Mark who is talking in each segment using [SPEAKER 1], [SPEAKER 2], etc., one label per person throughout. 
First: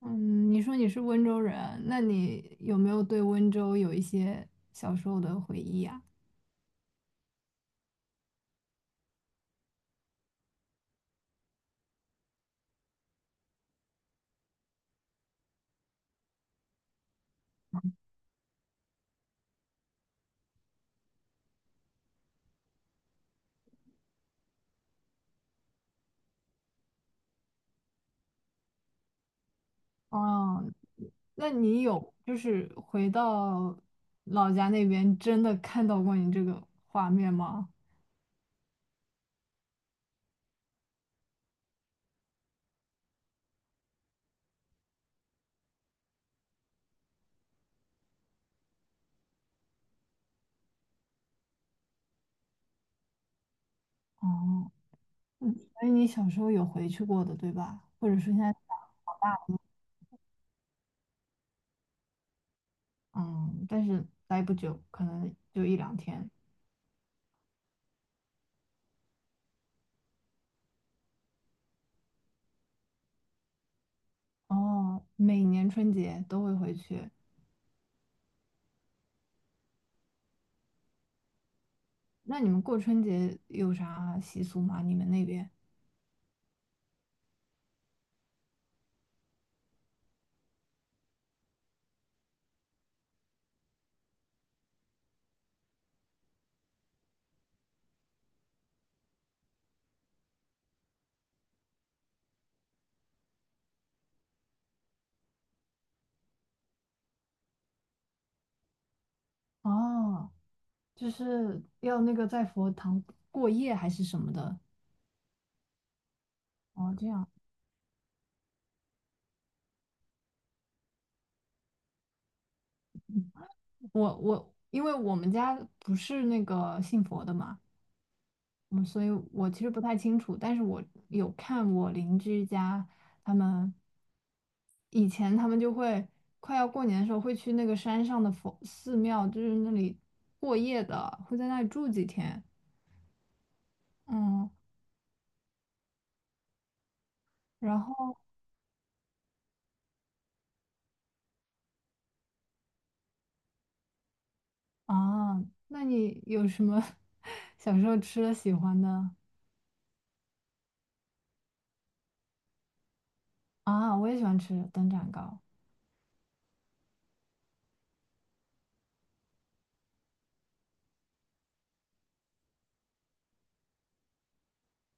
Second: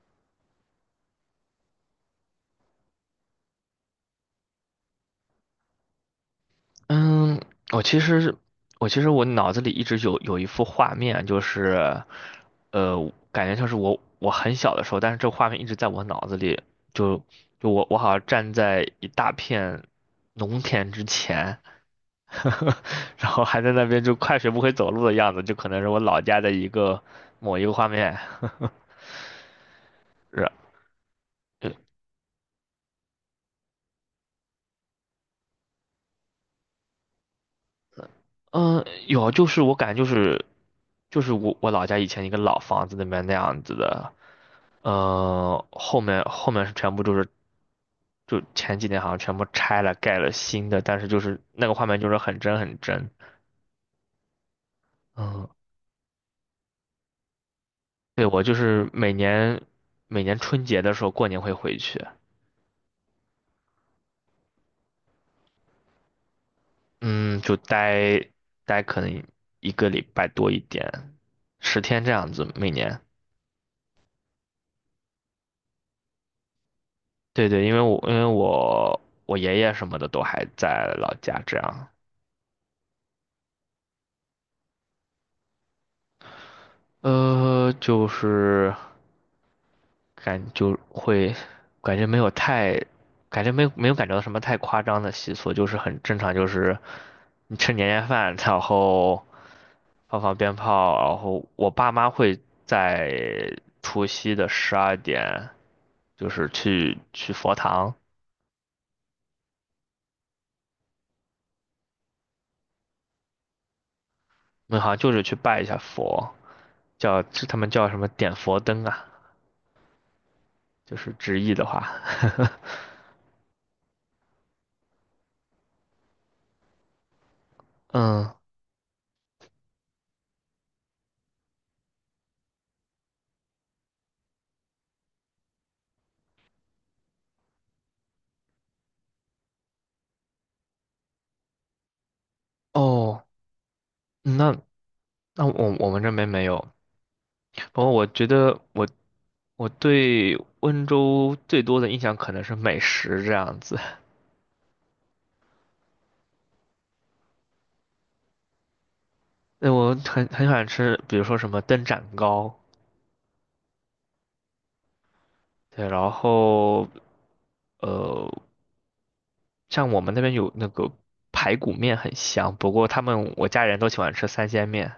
[SPEAKER 1] 嗯，你说你是温州人，那你有没有对温州有一些小时候的回忆啊？
[SPEAKER 2] 嗯，我其实我其实我脑子里一直有一幅画面，就是，感觉像是我很小的时候，但是这画面一直在我脑子里，就就我我好像站在一大片农田之前，然后还在那边就快学不会走路的样子，就可能是我老家的一个某一个画面，是。
[SPEAKER 1] 哦，那
[SPEAKER 2] 呃
[SPEAKER 1] 你有就是回到老家那边真的看到过你这个画面吗？
[SPEAKER 2] 嗯，有，就是我感觉就是我老家以前一个老房子里面那样子的，嗯，后面是全部就是就前几年好像全部拆了盖了新的，但是就是那个画面就是很真很真。
[SPEAKER 1] 哦，
[SPEAKER 2] 嗯，
[SPEAKER 1] 嗯，所以你小时候有回去过的，对吧？或者说
[SPEAKER 2] 对，
[SPEAKER 1] 现
[SPEAKER 2] 我
[SPEAKER 1] 在
[SPEAKER 2] 就
[SPEAKER 1] 长
[SPEAKER 2] 是每
[SPEAKER 1] 大了，
[SPEAKER 2] 年每年春节的时候过年会回去，
[SPEAKER 1] 嗯，但是待不久，可能就一两天。
[SPEAKER 2] 嗯，就待可能一个礼拜多一点，10天这样子每年。
[SPEAKER 1] 哦，每年春节都会回去。
[SPEAKER 2] 对对，因为我我爷爷什么的都还在老家，这样，
[SPEAKER 1] 那你们过春节有啥习俗吗？你们那边？
[SPEAKER 2] 就是感就会感觉没有太，感觉没有感觉到什么太夸张的习俗，就是很正常，就是你吃年夜饭，然后放鞭炮，然后我爸妈会在除夕的12点，就是去佛堂，
[SPEAKER 1] 哦，就是要那个在佛堂过夜还是什么的。
[SPEAKER 2] 那好像就是去拜一下佛，
[SPEAKER 1] 哦，这
[SPEAKER 2] 叫
[SPEAKER 1] 样，
[SPEAKER 2] 他们叫什么点佛灯啊。就是直译的话，
[SPEAKER 1] 我因为我们家不是那个信佛的嘛，
[SPEAKER 2] 嗯，
[SPEAKER 1] 嗯，所以我其实不太清楚，但是我有看我邻居家他们以前就会快要过年的时候会去那个山上的佛寺庙，就是那里过夜的，会在那里住几天，
[SPEAKER 2] 哦，
[SPEAKER 1] 嗯，
[SPEAKER 2] 那那我我们这边没有。
[SPEAKER 1] 然
[SPEAKER 2] 不过我
[SPEAKER 1] 后
[SPEAKER 2] 觉得我对温州最多的印象可能是美食这样子。
[SPEAKER 1] 啊，那你有什么 小时候吃的喜欢的
[SPEAKER 2] 那我很喜欢吃，比如说什么灯盏糕，
[SPEAKER 1] 啊，我也喜欢吃灯盏糕。
[SPEAKER 2] 对，然后呃，像我们那边有那个排骨面很香，不过他们我家人都喜欢吃三鲜面。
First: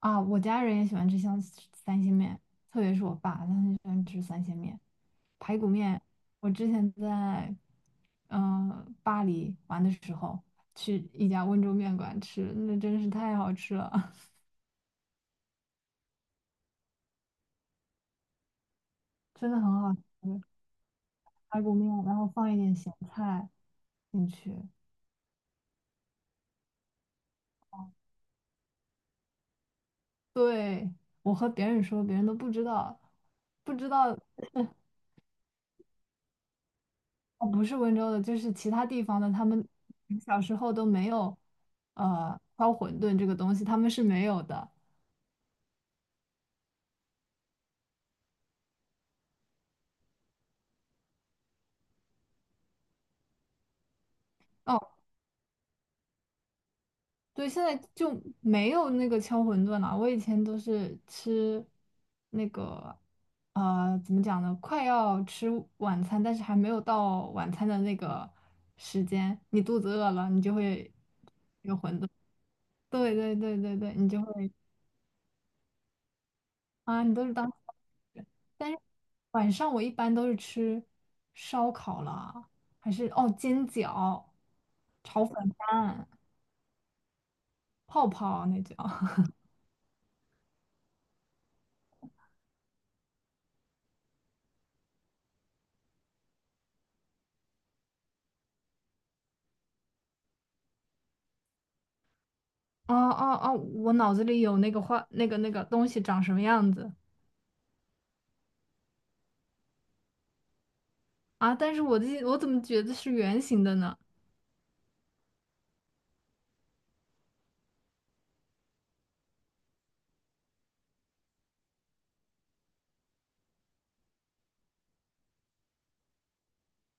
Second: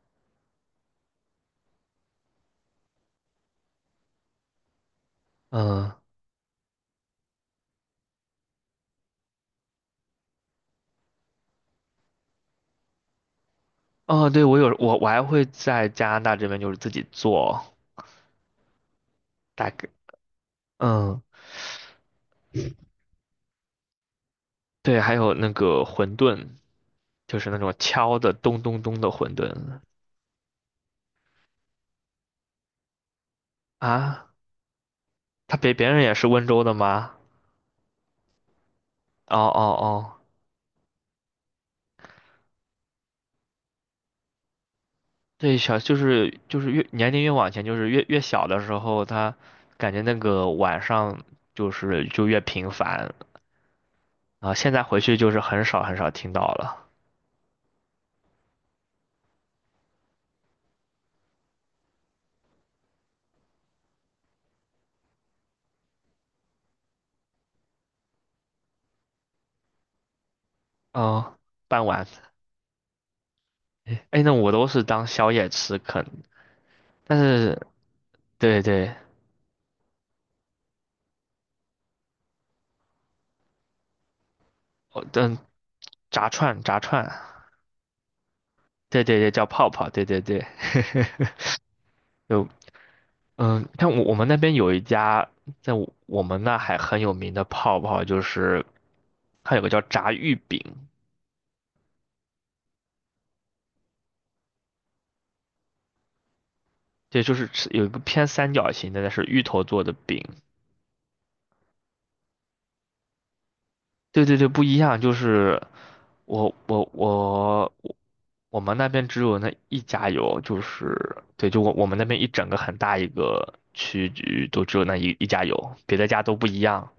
[SPEAKER 1] 啊，我家人也喜欢吃像三鲜面，特别是我爸，他很喜欢吃三鲜面、排骨
[SPEAKER 2] 嗯，
[SPEAKER 1] 面。我之前在巴黎玩的时候，去一家温州面馆吃，那真是太好吃了，
[SPEAKER 2] 哦，对，我有我我还会在加拿大这边就是自己做，
[SPEAKER 1] 真的很
[SPEAKER 2] 大概
[SPEAKER 1] 好吃。
[SPEAKER 2] 嗯。
[SPEAKER 1] 排骨面，然后放一点咸菜进去。
[SPEAKER 2] 对，还有那个馄饨，就是那种敲的咚咚咚的馄饨
[SPEAKER 1] 对，我和别人说，别人都不知道，不知道
[SPEAKER 2] 啊。他别人也是温州的吗？
[SPEAKER 1] 哦，不是温州的，就是其他地方的，
[SPEAKER 2] 哦
[SPEAKER 1] 他
[SPEAKER 2] 哦
[SPEAKER 1] 们
[SPEAKER 2] 哦，
[SPEAKER 1] 小时候都没有，敲馄饨这个东西，他们是没有的。
[SPEAKER 2] 对，小就是就是越年龄越往前，就是越小的时候，他感觉那个晚上就是就越频繁啊。现
[SPEAKER 1] 哦，
[SPEAKER 2] 在回去就是很少很少听到了。
[SPEAKER 1] 对，现在就没有那个敲馄饨了。我以前都是吃那个，呃，怎么讲呢？快要吃晚餐，但是还没有到晚餐的那个时间，你肚子饿了，你就会，
[SPEAKER 2] 哦，傍晚，
[SPEAKER 1] 对对对对对，你就
[SPEAKER 2] 哎，那我
[SPEAKER 1] 会。
[SPEAKER 2] 都是当宵夜吃啃，
[SPEAKER 1] 啊，你
[SPEAKER 2] 但
[SPEAKER 1] 都是当，
[SPEAKER 2] 是对
[SPEAKER 1] 但是
[SPEAKER 2] 对，
[SPEAKER 1] 晚上我一般都是吃烧烤啦，还是哦煎饺、
[SPEAKER 2] 哦，
[SPEAKER 1] 炒
[SPEAKER 2] 嗯，
[SPEAKER 1] 粉饭、
[SPEAKER 2] 炸串炸串。
[SPEAKER 1] 泡泡那叫。
[SPEAKER 2] 对对 对，叫泡泡，对对对，就嗯，像我们那边有一家在我们那还很有名的泡泡，就是它有个叫炸芋饼，
[SPEAKER 1] 哦哦哦，我脑子里有那个画那个那个东西长什么样子。
[SPEAKER 2] 对，就是吃有一个偏三角形的，那是芋头做的饼，
[SPEAKER 1] 啊，但是我怎么觉得是圆形的呢？
[SPEAKER 2] 对对对，不一样，就是我我们那边只有那一家有，就是对，就我们那边一整个很大一个区域都只有那一家有，别的家都不一样，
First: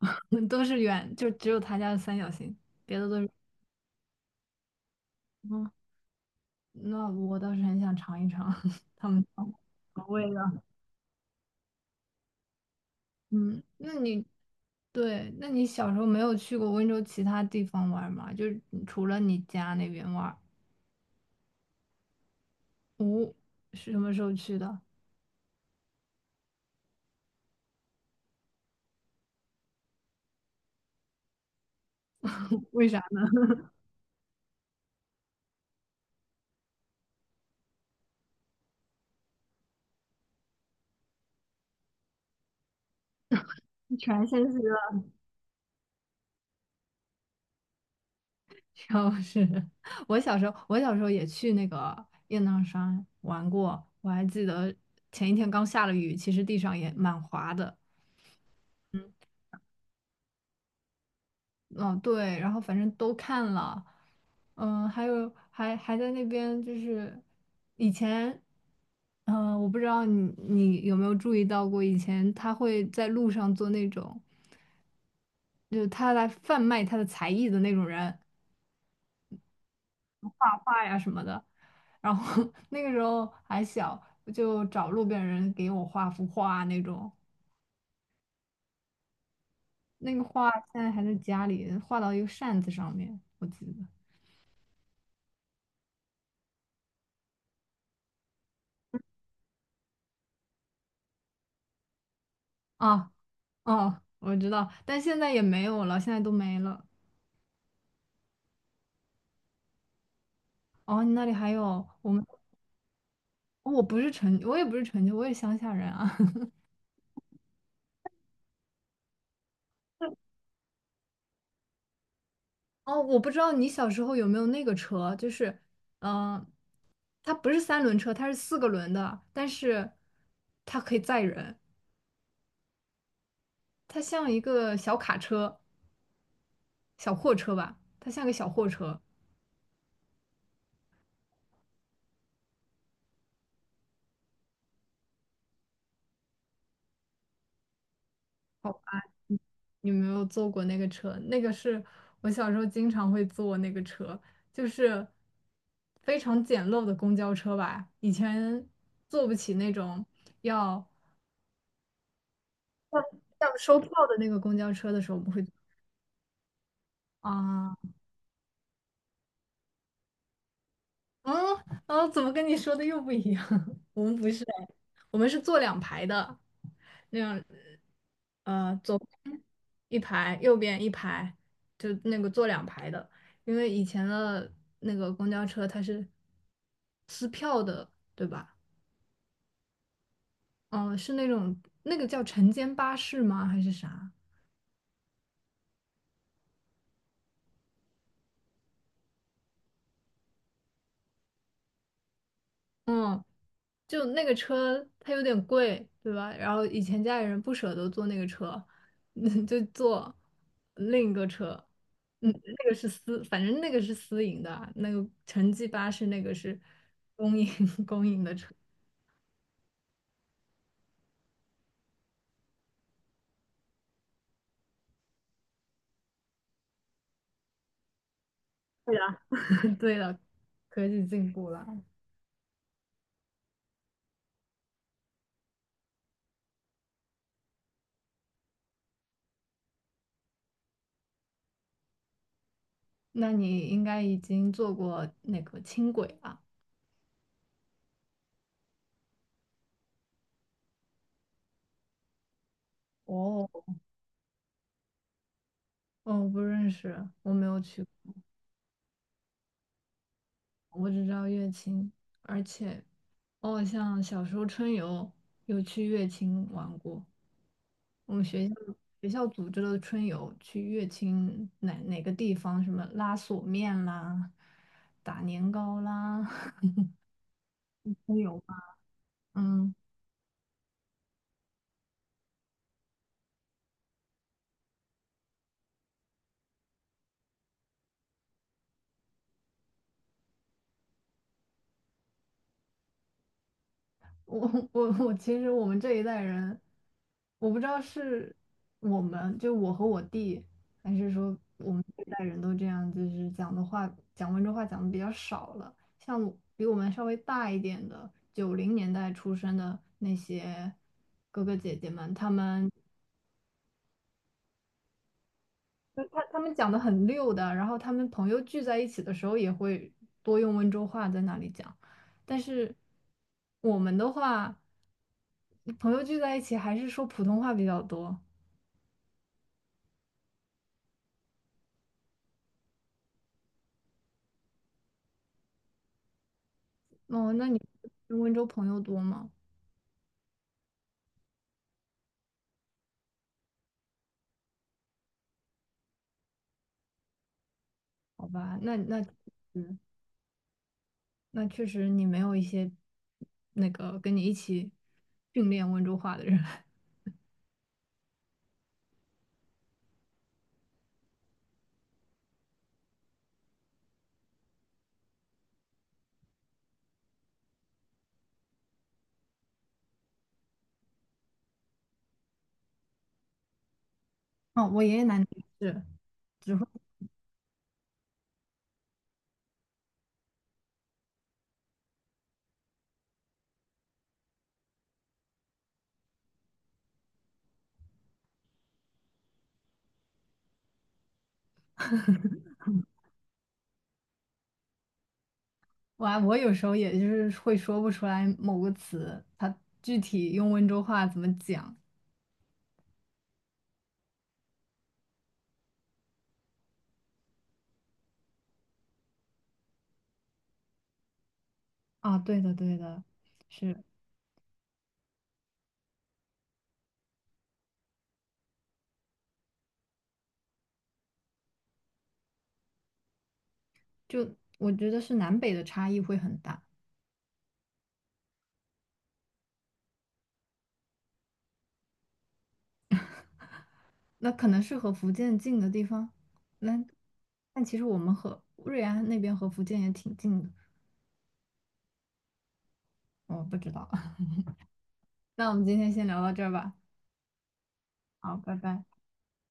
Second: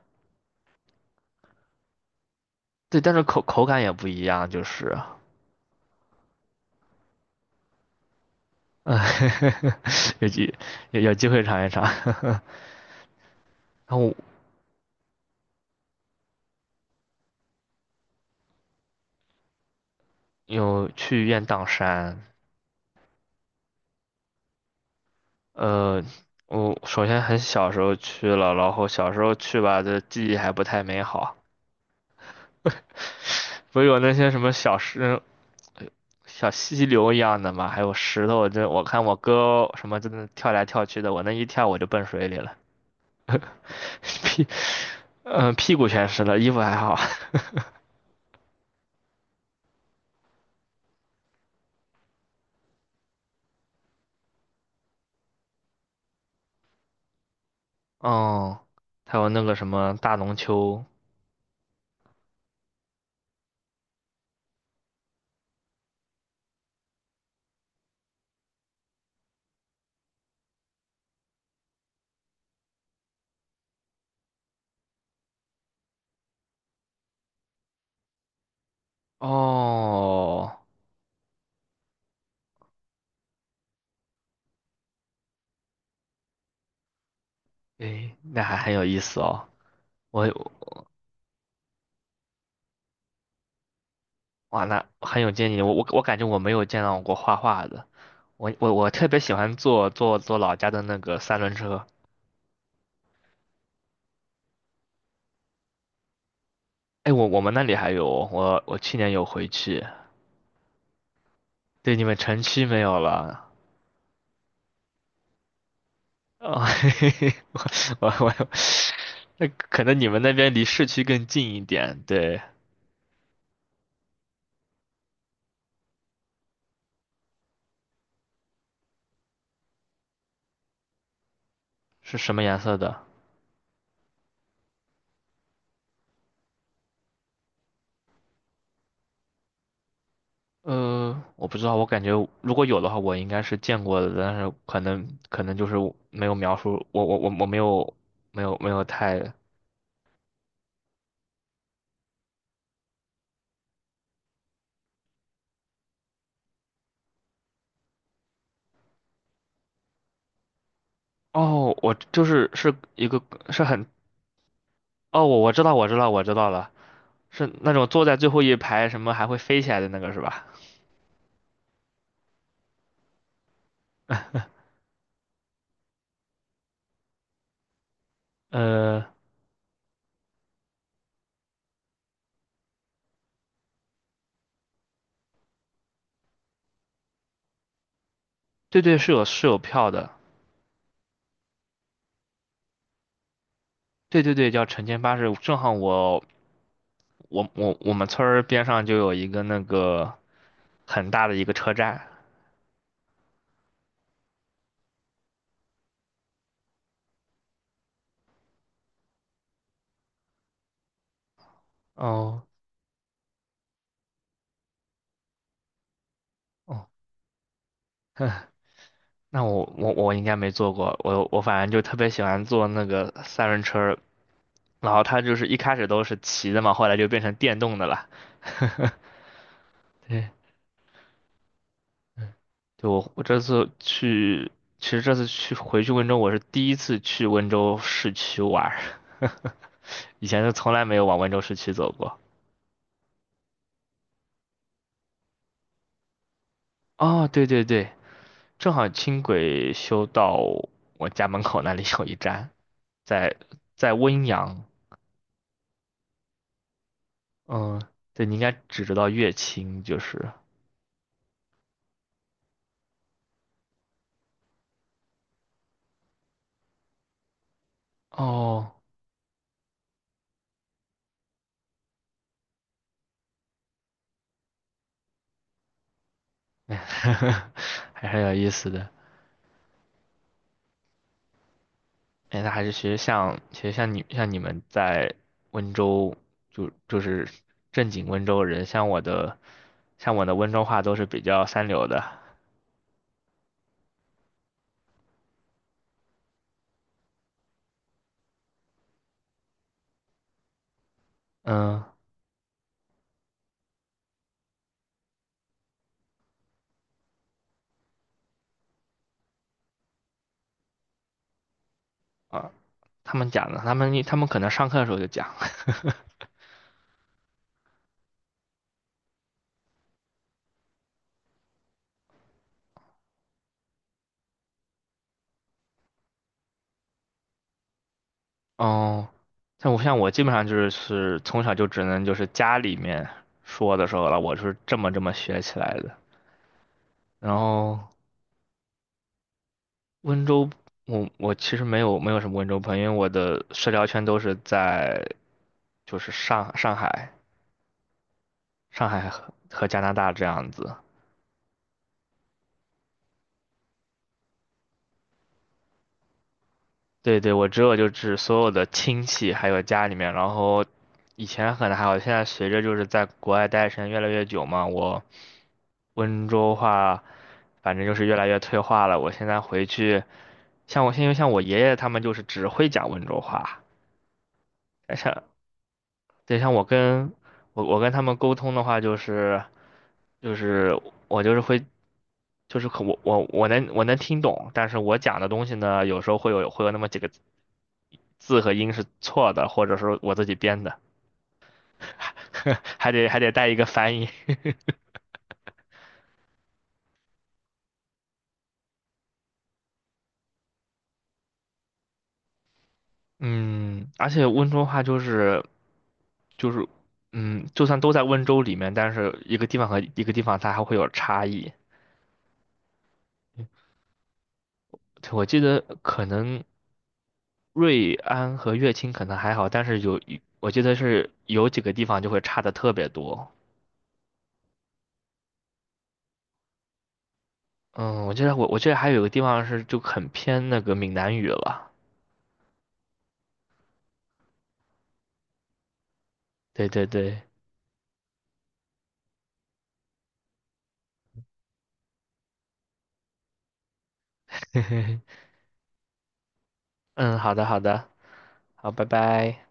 [SPEAKER 1] 都是圆，就只有他家的三角形，别
[SPEAKER 2] 对，
[SPEAKER 1] 的
[SPEAKER 2] 但
[SPEAKER 1] 都
[SPEAKER 2] 是
[SPEAKER 1] 是。
[SPEAKER 2] 口感也不一样，就是。
[SPEAKER 1] 嗯，那我倒是很想尝一尝
[SPEAKER 2] 啊，
[SPEAKER 1] 他们尝 口
[SPEAKER 2] 有
[SPEAKER 1] 味
[SPEAKER 2] 机
[SPEAKER 1] 的。
[SPEAKER 2] 有机会尝一尝。
[SPEAKER 1] 嗯，那
[SPEAKER 2] 然后
[SPEAKER 1] 你？对，那你小时候没有去过温州其他地方玩吗？就是除了你家那边玩，
[SPEAKER 2] 有去雁荡山，
[SPEAKER 1] 哦，是什么时候去的？
[SPEAKER 2] 呃，我首先很小时候去了，然后小时候去吧，这记忆还不太美好，
[SPEAKER 1] 为啥？
[SPEAKER 2] 不是有那些什么小石、小溪流一样的嘛，还有石头，这我看我哥什么真的跳来跳去的，我那一跳我就奔水里了，
[SPEAKER 1] 全
[SPEAKER 2] 屁，
[SPEAKER 1] 信息了。
[SPEAKER 2] 嗯、屁股全湿了，衣服还好，
[SPEAKER 1] 就是 我小时候，我小时候也去那个雁荡山玩过，我还记得前一天刚下了雨，其实地上也蛮滑的，
[SPEAKER 2] 哦，还有那个什么大龙湫。
[SPEAKER 1] 嗯、对，然后反正都看了，嗯，还有还还在那边就是以前，嗯，我不知道你有没有注意到过，以前他会在路上做那种，就是他来贩卖他的才艺的那种人
[SPEAKER 2] 哦。
[SPEAKER 1] 好的，然后 那个时候还小，我就找路边人给我画幅画那种，
[SPEAKER 2] 诶，那还很有意思哦。
[SPEAKER 1] 那个
[SPEAKER 2] 我
[SPEAKER 1] 画现在还在家里画到一个扇子上面，我记得
[SPEAKER 2] 哇，那很有见议。我感觉我没有见到过画画的。我特别喜欢坐老家的那个三轮车。
[SPEAKER 1] 啊。哦，我知道，但现在也没有了，现在都没了。
[SPEAKER 2] 哎，我我们那里还有哦，我去年有回去。
[SPEAKER 1] 哦，你那里还有
[SPEAKER 2] 对，你
[SPEAKER 1] 我
[SPEAKER 2] 们
[SPEAKER 1] 们，
[SPEAKER 2] 城区没有了。
[SPEAKER 1] 哦我不是城，我也不是城都，我也乡下人啊。
[SPEAKER 2] 哦，嘿嘿嘿，我我我，那可能你们那边离市区更近一点。对，
[SPEAKER 1] 哦，我不知道你小时候有没有那个车，就是，嗯、呃它不是三轮车，它是四个轮的，但是它可以载人，
[SPEAKER 2] 是什么颜色的？
[SPEAKER 1] 它像一个小卡车、小货车吧，它像个小货车。
[SPEAKER 2] 我不知道，我感觉如果有的话，我应该是见过的，但是可能就是没有描述，我没有没有没
[SPEAKER 1] 好
[SPEAKER 2] 有
[SPEAKER 1] 吧，
[SPEAKER 2] 太
[SPEAKER 1] 你没有坐过那个车？那个是我小时候经常会坐那个车，就是非常简陋的公交车吧，以前坐不起那种要。
[SPEAKER 2] 哦，我就是是一个
[SPEAKER 1] 像
[SPEAKER 2] 是
[SPEAKER 1] 收
[SPEAKER 2] 很
[SPEAKER 1] 票的那个公交车的时候，我
[SPEAKER 2] 哦，
[SPEAKER 1] 们
[SPEAKER 2] 我
[SPEAKER 1] 会
[SPEAKER 2] 我知道我知道了，是那
[SPEAKER 1] 啊，
[SPEAKER 2] 种坐在最后一排什么还会飞起来的那个是吧？
[SPEAKER 1] 嗯啊，怎么跟你说的又不一样？我们不是哎，我们是坐两排的，那样左
[SPEAKER 2] 呃，
[SPEAKER 1] 一排，右边一排，就那个坐两排的，因为以前的那个公交车它是撕票的，对吧？
[SPEAKER 2] 对对，是有票的，
[SPEAKER 1] 嗯、是那种那个叫晨间巴士吗？还是啥？
[SPEAKER 2] 对对对，叫晨间巴士，正好我我们村儿边上就有一个那个很大的一个车站，
[SPEAKER 1] 嗯，就那个车它有点贵，对吧？然后以前家里人不舍得坐那个车，嗯，就坐另一个车。嗯，
[SPEAKER 2] 哦
[SPEAKER 1] 那个是私，反正那个是私营的啊那个城际巴士那个是
[SPEAKER 2] 哦。
[SPEAKER 1] 公营 公营的 车。
[SPEAKER 2] 那我应该没坐过，我反正就特别喜欢坐那个三轮车儿然后它就是一开始都是骑的嘛，后来就变成电动的了。
[SPEAKER 1] 对了，
[SPEAKER 2] 对，
[SPEAKER 1] 科技进步了，
[SPEAKER 2] 嗯就我这次去，其实这次去回去温州，我是第一次去温州市区玩儿以前是从来没有往温州市区走过。
[SPEAKER 1] 那你应该已经坐过那个轻轨吧？
[SPEAKER 2] 哦，对对对，正好轻轨修到我家门口那里有一站，在
[SPEAKER 1] 哦，
[SPEAKER 2] 在温阳，
[SPEAKER 1] 嗯，我不认识，我没有
[SPEAKER 2] 嗯，
[SPEAKER 1] 去
[SPEAKER 2] 对，你应该只知道乐清就是。
[SPEAKER 1] 过，我只知道乐清，而且哦，像小时候春游有去乐清玩过，我们学校
[SPEAKER 2] 哦，
[SPEAKER 1] 组织了春游去乐清哪哪个地方，什么拉锁面啦、打年糕啦，
[SPEAKER 2] 还
[SPEAKER 1] 春
[SPEAKER 2] 是有
[SPEAKER 1] 游
[SPEAKER 2] 意
[SPEAKER 1] 吧，
[SPEAKER 2] 思的。
[SPEAKER 1] 嗯。
[SPEAKER 2] 哎，那还是其实像你像你们在温州，就是正经温州人，像我的温州话都是比较三流的。
[SPEAKER 1] 我 我我，其实我们这一代人，我不知道是我们就我和我弟，还是说我
[SPEAKER 2] 嗯
[SPEAKER 1] 们这一代人都这样，就是讲的话，讲温州话讲的比较少了。像我比我们稍微大一点的，90年代出生的那些哥哥姐姐们，他
[SPEAKER 2] 啊，
[SPEAKER 1] 们
[SPEAKER 2] 他们讲的，他们可能上课的时候就讲。
[SPEAKER 1] 就他们讲的很溜的，然后他们朋友聚在一起的时候也会多用温州话在那里讲，但是我们的话。朋友聚在一起还是说普通话比较多。
[SPEAKER 2] 哦，像我基本上就是从小就只能就是家里面说的时候了，我是这么学起来的。然
[SPEAKER 1] 哦，那你
[SPEAKER 2] 后
[SPEAKER 1] 跟温州朋友多吗？
[SPEAKER 2] 温州，我其实没有什么温州朋友，因为我的社交圈都是在就是上海、
[SPEAKER 1] 好吧，那
[SPEAKER 2] 上
[SPEAKER 1] 那
[SPEAKER 2] 海和加
[SPEAKER 1] 嗯，
[SPEAKER 2] 拿大这样子。
[SPEAKER 1] 那确实你没有一些那个跟你一起训练温州话的人。
[SPEAKER 2] 对对，我只有就是所有的亲戚还有家里面，然后以前可能还好，现在随着就是在国外待的时间越来越久嘛，我温州话反正就是越来越退化了。我现在回去，像我爷爷他们就是只会讲温州话，
[SPEAKER 1] 哦，我爷爷奶
[SPEAKER 2] 像
[SPEAKER 1] 奶也是，
[SPEAKER 2] 对像
[SPEAKER 1] 只
[SPEAKER 2] 我
[SPEAKER 1] 会
[SPEAKER 2] 跟我我跟他们沟通的话就是。就是我就是会，就是可我能听懂，但是我讲的东西呢，有时候会有那么几个字和音是错的，或者说我自己编的，还得带一个翻译。
[SPEAKER 1] 我有时候也就是会说不出来某个词，他具体用温州话怎么讲
[SPEAKER 2] 嗯，而且温州话就是，嗯，就算都在温州里面，但是一个地方和一个地方它还会有差异。
[SPEAKER 1] 啊？对的，对的，是，
[SPEAKER 2] 我记得可能瑞安和乐清可能还好，但是有一我记得是有几个地方就会差的特别多。
[SPEAKER 1] 就我觉得是南北的差异会很大。
[SPEAKER 2] 嗯，我记得还有个地方是就很偏那个闽南语了。
[SPEAKER 1] 那可能是和福建近的地方。
[SPEAKER 2] 对
[SPEAKER 1] 那
[SPEAKER 2] 对对，
[SPEAKER 1] 但其实我们和瑞安那边和福建也挺近的，我不知道。那我们今天先聊到这儿吧。
[SPEAKER 2] 嗯，好的好的，
[SPEAKER 1] 好，拜
[SPEAKER 2] 好，
[SPEAKER 1] 拜。
[SPEAKER 2] 拜拜。